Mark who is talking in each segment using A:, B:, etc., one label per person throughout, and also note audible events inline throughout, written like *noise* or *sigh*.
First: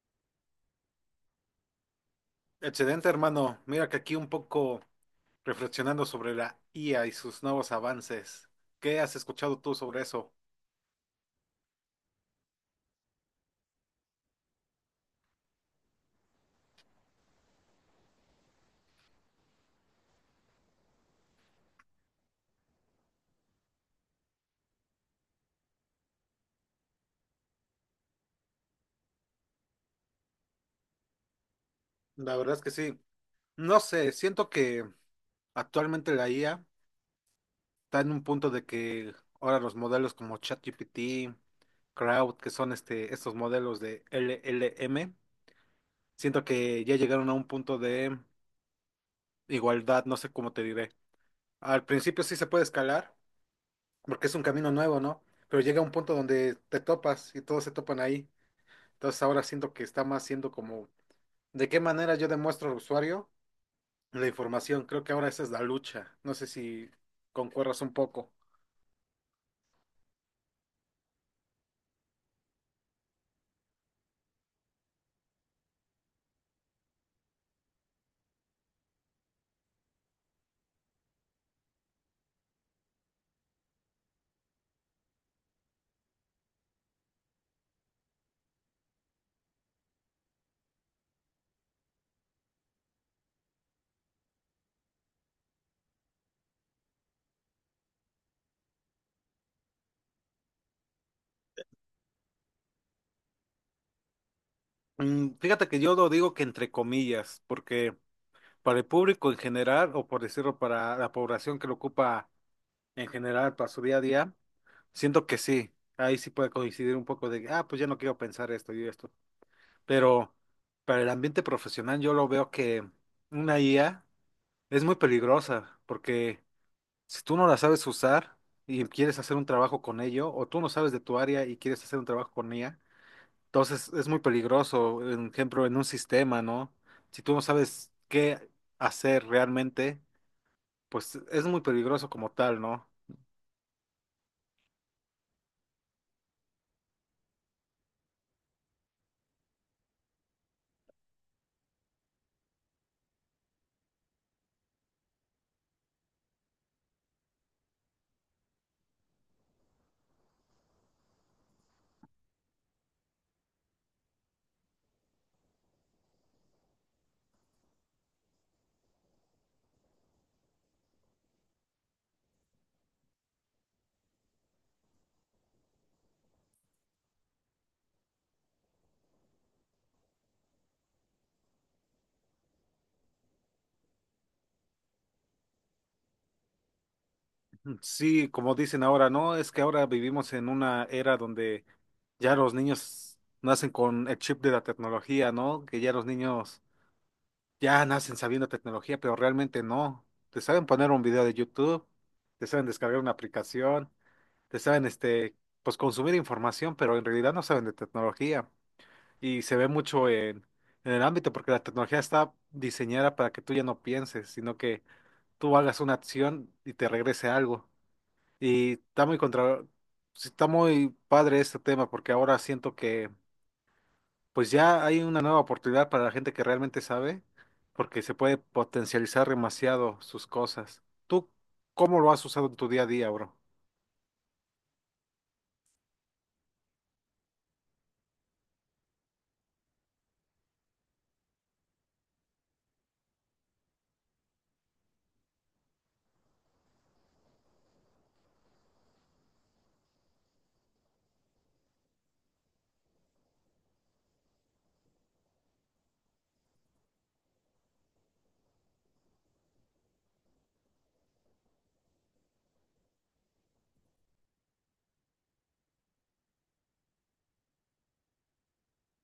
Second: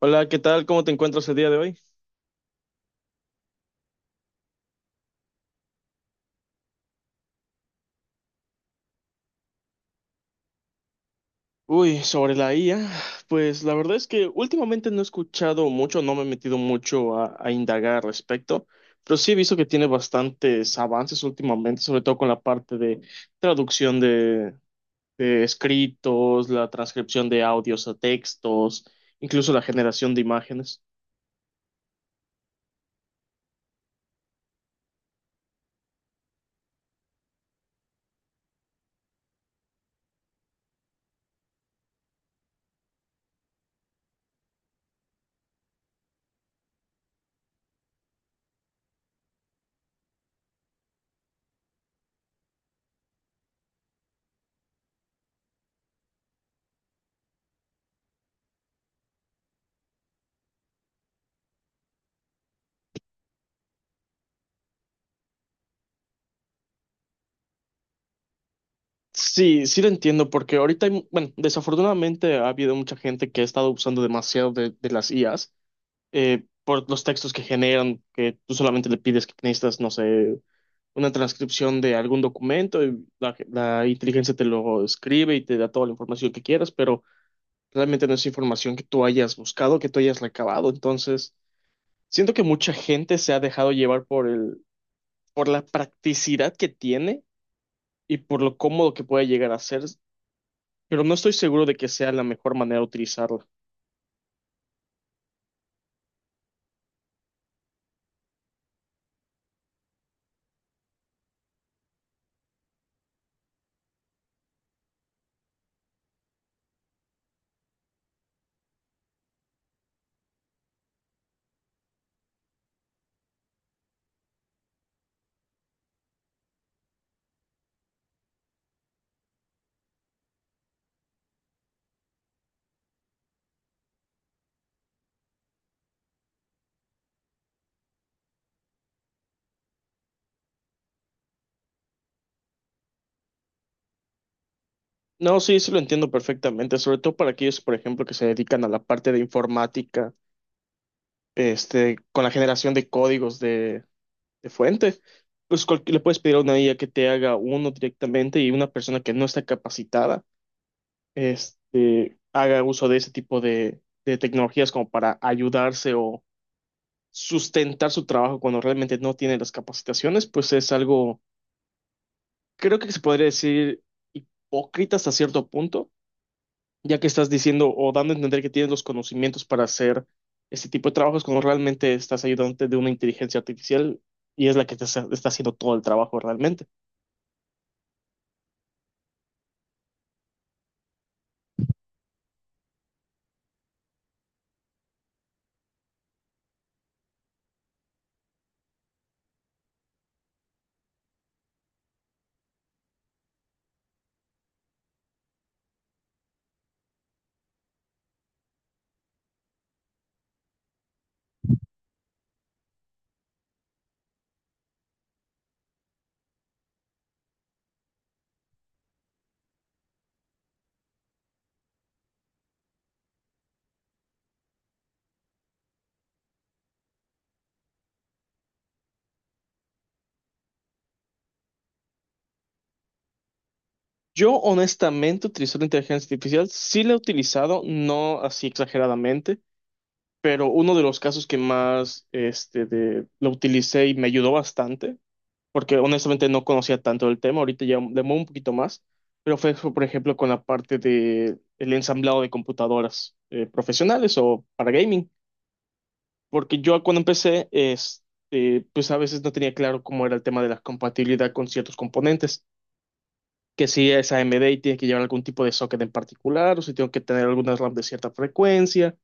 A: Hola, ¿qué tal? ¿Cómo te encuentras el día de hoy?
B: Excelente, hermano. Mira que aquí un poco reflexionando sobre la IA y sus nuevos avances. ¿Qué has escuchado tú sobre eso?
A: Uy, sobre la IA, pues la verdad es que últimamente no he escuchado mucho, no me he metido mucho a indagar al respecto, pero sí he visto que tiene bastantes avances últimamente, sobre todo con la parte de traducción de escritos, la transcripción de audios a textos, incluso la generación de imágenes.
B: La verdad es que sí. No sé, siento que actualmente la IA está en un punto de que ahora los modelos como ChatGPT, Crowd, que son estos modelos de LLM, siento que ya llegaron a un punto de igualdad, no sé cómo te diré. Al principio sí se puede escalar, porque es un camino nuevo, ¿no? Pero llega un punto donde te topas y todos se topan ahí. Entonces ahora siento que está más siendo como, ¿de qué manera yo demuestro al usuario la información? Creo que ahora esa es la lucha. No sé si concuerdas un poco.
A: Sí, sí lo entiendo, porque ahorita, hay desafortunadamente ha habido mucha gente que ha estado usando demasiado de las IAs por los textos que generan, que tú solamente le pides que necesitas, no sé, una transcripción de algún documento y la inteligencia te lo escribe y te da toda la información que quieras, pero realmente no es información que tú hayas buscado, que tú hayas recabado. Entonces, siento que mucha gente se ha dejado llevar por por la practicidad que tiene y por lo cómodo que puede llegar a ser, pero no estoy seguro de que sea la mejor manera de utilizarlo.
B: Mm, fíjate que yo lo digo que entre comillas, porque para el público en general, o por decirlo, para la población que lo ocupa en general para su día a día, siento que sí, ahí sí puede coincidir un poco de, ah, pues ya no quiero pensar esto y esto. Pero para el ambiente profesional yo lo veo que una IA es muy peligrosa, porque si tú no la sabes usar y quieres hacer un trabajo con ello, o tú no sabes de tu área y quieres hacer un trabajo con ella, entonces es muy peligroso, por ejemplo, en un sistema, ¿no? Si tú no sabes qué hacer realmente, pues es muy peligroso como tal, ¿no?
A: No, sí, sí lo entiendo perfectamente, sobre todo para aquellos, por ejemplo, que se dedican a la parte de informática, con la generación de códigos de fuente. Pues le puedes pedir a una IA que te haga uno directamente y una persona que no está capacitada, haga uso de ese tipo de tecnologías como para ayudarse o sustentar su trabajo cuando realmente no tiene las capacitaciones, pues es algo, creo que se podría decir hipócrita hasta cierto punto, ya que estás diciendo o dando a entender que tienes los conocimientos para hacer este tipo de trabajos cuando realmente estás ayudante de una inteligencia artificial y es la que te está haciendo todo el trabajo realmente.
B: Sí, como dicen ahora, ¿no? Es que ahora vivimos en una era donde ya los niños nacen con el chip de la tecnología, ¿no? Que ya los niños ya nacen sabiendo tecnología, pero realmente no. Te saben poner un video de YouTube, te saben descargar una aplicación, te saben, pues consumir información, pero en realidad no saben de tecnología. Y se ve mucho en el ámbito porque la tecnología está diseñada para que tú ya no pienses, sino que tú hagas una acción y te regrese algo. Y está muy contra, sí, está muy padre este tema porque ahora siento que pues ya hay una nueva oportunidad para la gente que realmente sabe, porque se puede potencializar demasiado sus cosas. ¿Tú cómo lo has usado en tu día a día, bro?
A: Yo honestamente utilizo la inteligencia artificial, sí la he utilizado, no así exageradamente, pero uno de los casos que más lo utilicé y me ayudó bastante porque honestamente no conocía tanto el tema, ahorita ya le muevo un poquito más, pero fue, por ejemplo, con la parte de el ensamblado de computadoras profesionales o para gaming, porque yo cuando empecé, pues a veces no tenía claro cómo era el tema de la compatibilidad con ciertos componentes, que si es AMD y tiene que llevar algún tipo de socket en particular, o si tengo que tener algunas RAM de cierta frecuencia,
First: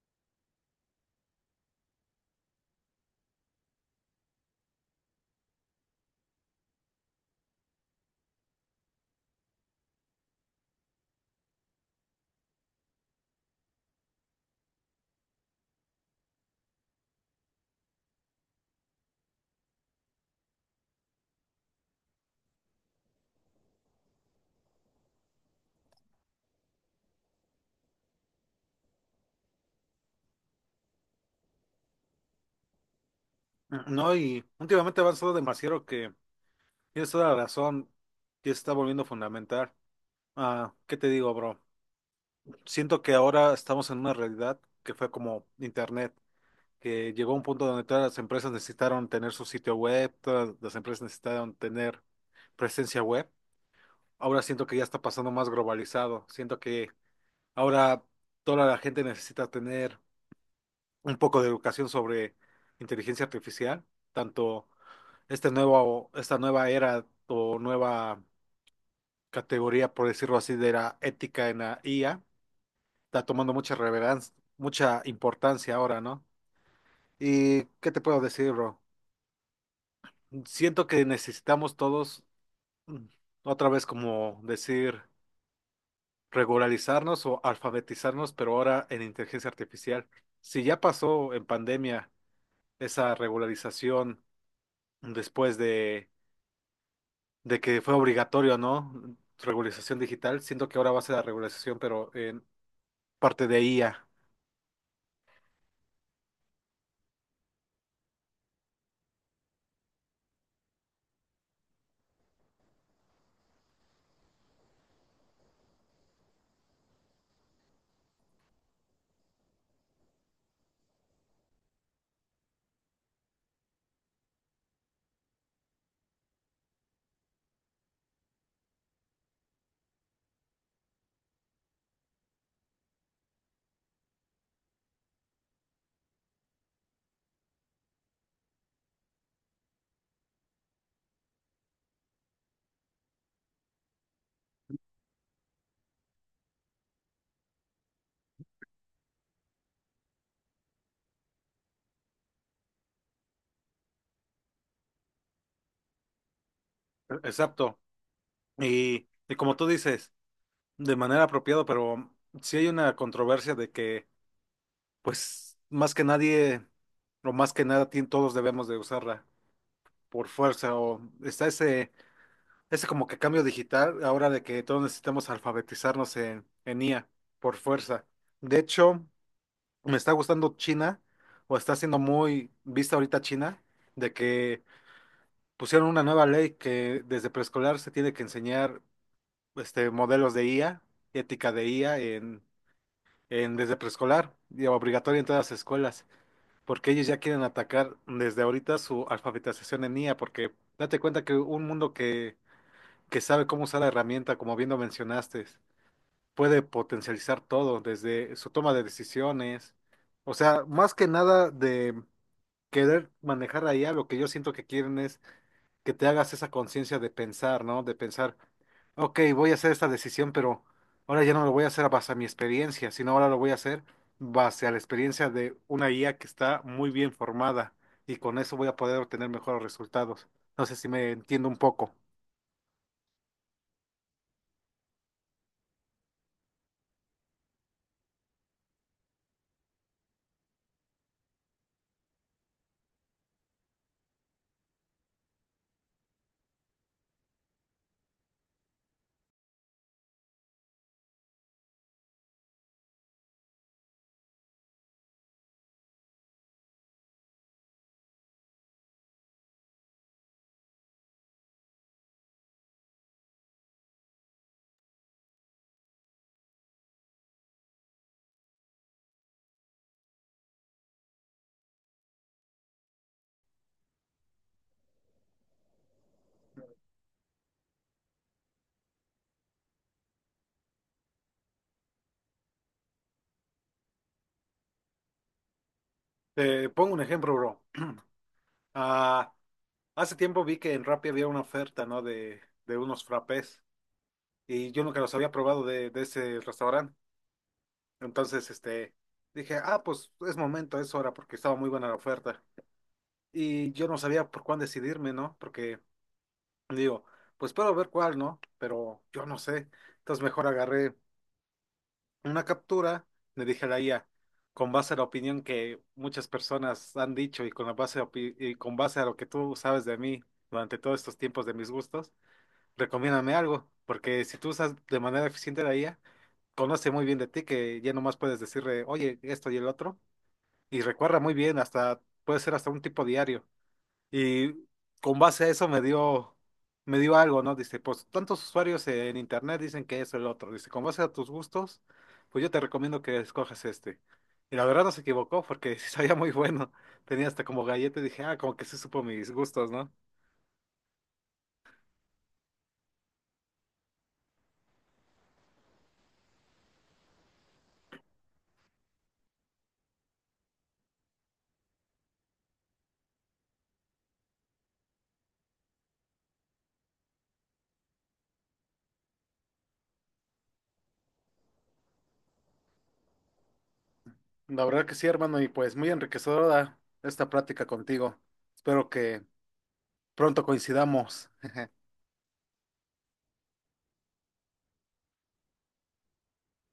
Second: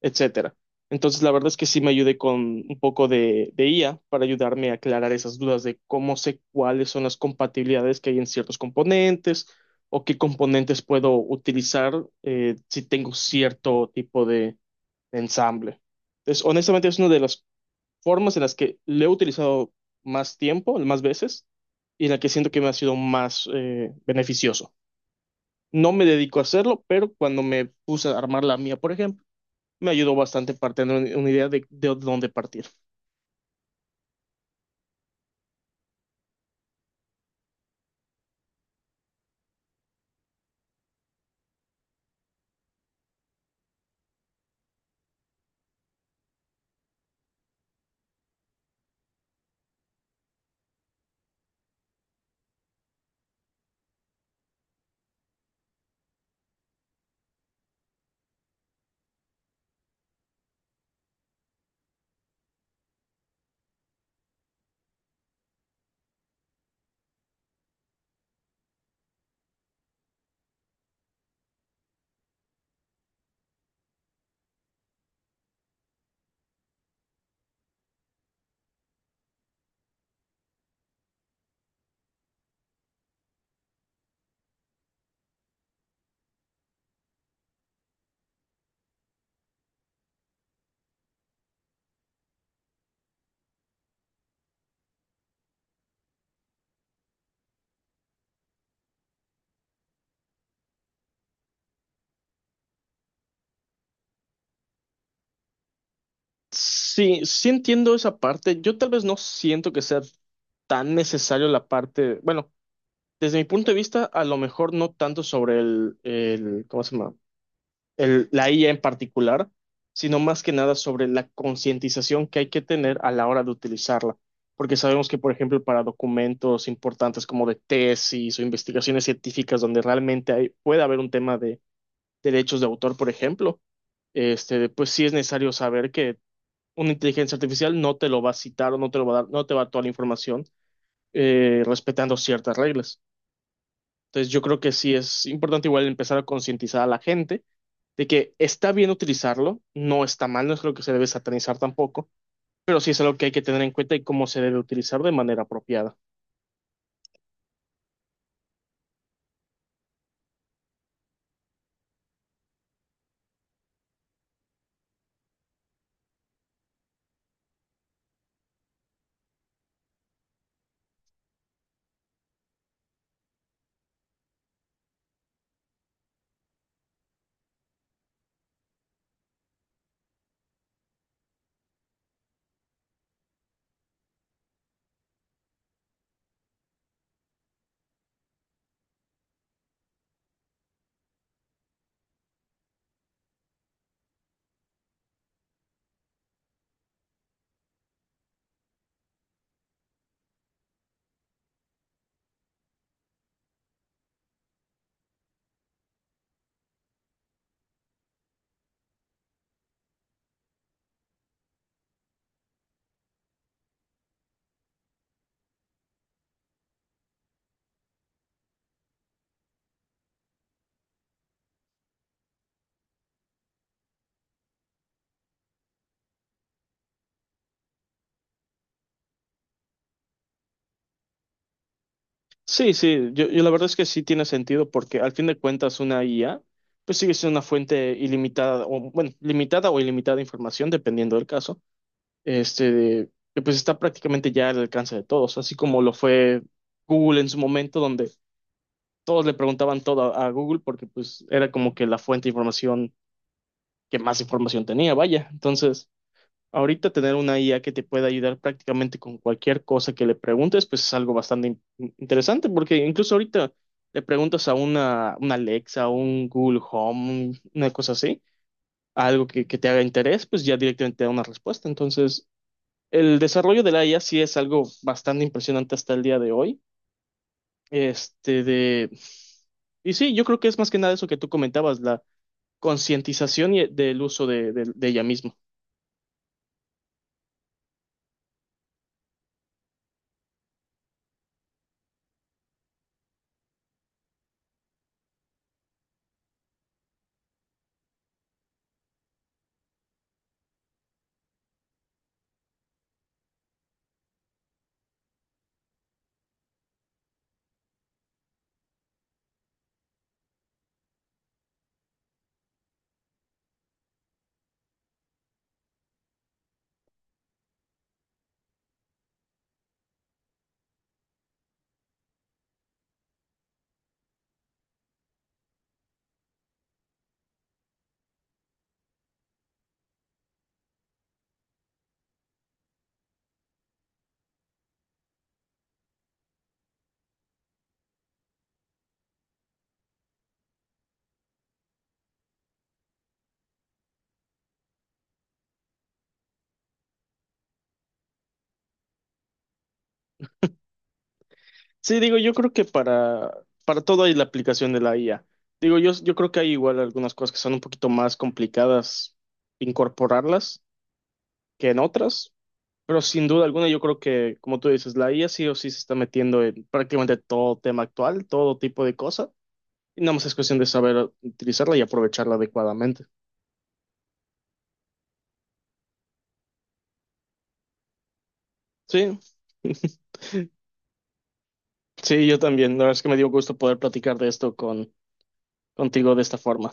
A: etcétera. Entonces, la verdad es que sí me ayudé con un poco de IA para ayudarme a aclarar esas dudas de cómo sé cuáles son las compatibilidades que hay en ciertos componentes o qué componentes puedo utilizar, si tengo cierto tipo de ensamble. Entonces, honestamente, es una de las formas en las que le he utilizado más tiempo, más veces, y en la que siento que me ha sido más beneficioso. No me dedico a hacerlo, pero cuando me puse a armar la mía, por ejemplo, me ayudó bastante para tener una idea de dónde partir.
B: No, y últimamente ha avanzado demasiado que tienes toda la razón, ya se está volviendo fundamental. Ah, ¿qué te digo, bro? Siento que ahora estamos en una realidad que fue como Internet, que llegó a un punto donde todas las empresas necesitaron tener su sitio web, todas las empresas necesitaron tener presencia web. Ahora siento que ya está pasando más globalizado. Siento que ahora toda la gente necesita tener un poco de educación sobre inteligencia artificial, tanto esta nueva era o nueva categoría, por decirlo así, de la ética en la IA, está tomando mucha relevancia, mucha importancia ahora, ¿no? ¿Y qué te puedo decir, bro? Siento que necesitamos todos, mm, otra vez como decir regularizarnos o alfabetizarnos, pero ahora en inteligencia artificial. Si ya pasó en pandemia esa regularización después de, de que fue obligatorio, ¿no? Regularización digital, siento que ahora va a ser la regularización, pero en parte de IA.
A: Sí, sí entiendo esa parte. Yo tal vez no siento que sea tan necesario la parte, bueno, desde mi punto de vista, a lo mejor no tanto sobre el ¿cómo se llama? El, la IA en particular, sino más que nada sobre la concientización que hay que tener a la hora de utilizarla. Porque sabemos que, por ejemplo, para documentos importantes como de tesis o investigaciones científicas donde realmente hay, puede haber un tema de derechos de autor, por ejemplo, pues sí es necesario saber que una inteligencia artificial no te lo va a citar o no te lo va a dar, no te va a dar toda la información, respetando ciertas reglas. Entonces yo creo que sí es importante igual empezar a concientizar a la gente de que está bien utilizarlo, no está mal, no es lo que se debe satanizar tampoco, pero sí es algo que hay que tener en cuenta y cómo se debe utilizar de manera apropiada.
B: Exacto. Y como tú dices, de manera apropiada, pero sí hay una controversia de que, pues, más que nadie, o más que nada, todos debemos de usarla por fuerza, o está ese ese como que cambio digital, ahora de que todos necesitamos alfabetizarnos en IA, por fuerza. De hecho, me está gustando China, o está siendo muy vista ahorita China, de que pusieron una nueva ley que desde preescolar se tiene que enseñar modelos de IA, ética de IA en desde preescolar, y obligatoria en todas las escuelas, porque ellos ya quieren atacar desde ahorita su alfabetización en IA, porque date cuenta que un mundo que sabe cómo usar la herramienta, como bien lo mencionaste, puede potencializar todo, desde su toma de decisiones, o sea, más que nada de querer manejar la IA, lo que yo siento que quieren es que te hagas esa conciencia de pensar, ¿no? De pensar, ok, voy a hacer esta decisión, pero ahora ya no lo voy a hacer a base a mi experiencia, sino ahora lo voy a hacer base a la experiencia de una IA que está muy bien formada y con eso voy a poder obtener mejores resultados. No sé si me entiendo un poco.
A: Sí, sí, yo la verdad es que sí tiene sentido porque al fin de cuentas una IA pues sigue siendo una fuente ilimitada o bueno, limitada o ilimitada de información dependiendo del caso, que pues está prácticamente ya al alcance de todos, así como lo fue Google en su momento, donde todos le preguntaban todo a Google porque pues era como que la fuente de información que más información tenía, vaya. Entonces, ahorita tener una IA que te pueda ayudar prácticamente con cualquier cosa que le preguntes, pues es algo bastante interesante, porque incluso ahorita le preguntas a una Alexa, un Google Home, una cosa así, algo que te haga interés, pues ya directamente te da una respuesta. Entonces, el desarrollo de la IA sí es algo bastante impresionante hasta el día de hoy. Este de... Y sí, yo creo que es más que nada eso que tú comentabas, la concientización del uso de ella misma.
B: Te pongo un ejemplo, bro. Ah, hace tiempo vi que en Rappi había una oferta, ¿no? De unos frappés y yo nunca los había probado de ese restaurante. Entonces, dije, ah, pues es momento, es hora, porque estaba muy buena la oferta. Y yo no sabía por cuál decidirme, ¿no? Porque digo, pues puedo ver cuál, ¿no? Pero yo no sé. Entonces mejor agarré una captura, le dije a la IA, con base a la opinión que muchas personas han dicho y con la base a opi- y con base a lo que tú sabes de mí durante todos estos tiempos de mis gustos. Recomiéndame algo, porque si tú usas de manera eficiente la IA, conoce muy bien de ti que ya nomás puedes decirle, oye, esto y el otro, y recuerda muy bien, hasta puede ser hasta un tipo diario. Y con base a eso me dio algo, ¿no? Dice, pues tantos usuarios en internet dicen que eso el otro. Dice, con base a tus gustos, pues yo te recomiendo que escojas este. Y la verdad no se equivocó porque *laughs* sí sabía muy bueno. Tenía hasta como galleta y dije, ah, como que sí supo mis gustos, ¿no?
A: Sí, digo, yo creo que para todo hay la aplicación de la IA. Digo, yo creo que hay igual algunas cosas que son un poquito más complicadas incorporarlas que en otras, pero sin duda alguna yo creo que, como tú dices, la IA sí o sí se está metiendo en prácticamente todo tema actual, todo tipo de cosas. Y nada más es cuestión de saber utilizarla y aprovecharla adecuadamente.
B: La verdad que sí, hermano, y pues muy enriquecedora esta plática contigo. Espero
A: Sí,
B: que
A: *laughs*
B: pronto coincidamos.
A: sí, yo también. La verdad es que me dio gusto poder platicar de esto con, contigo de esta forma.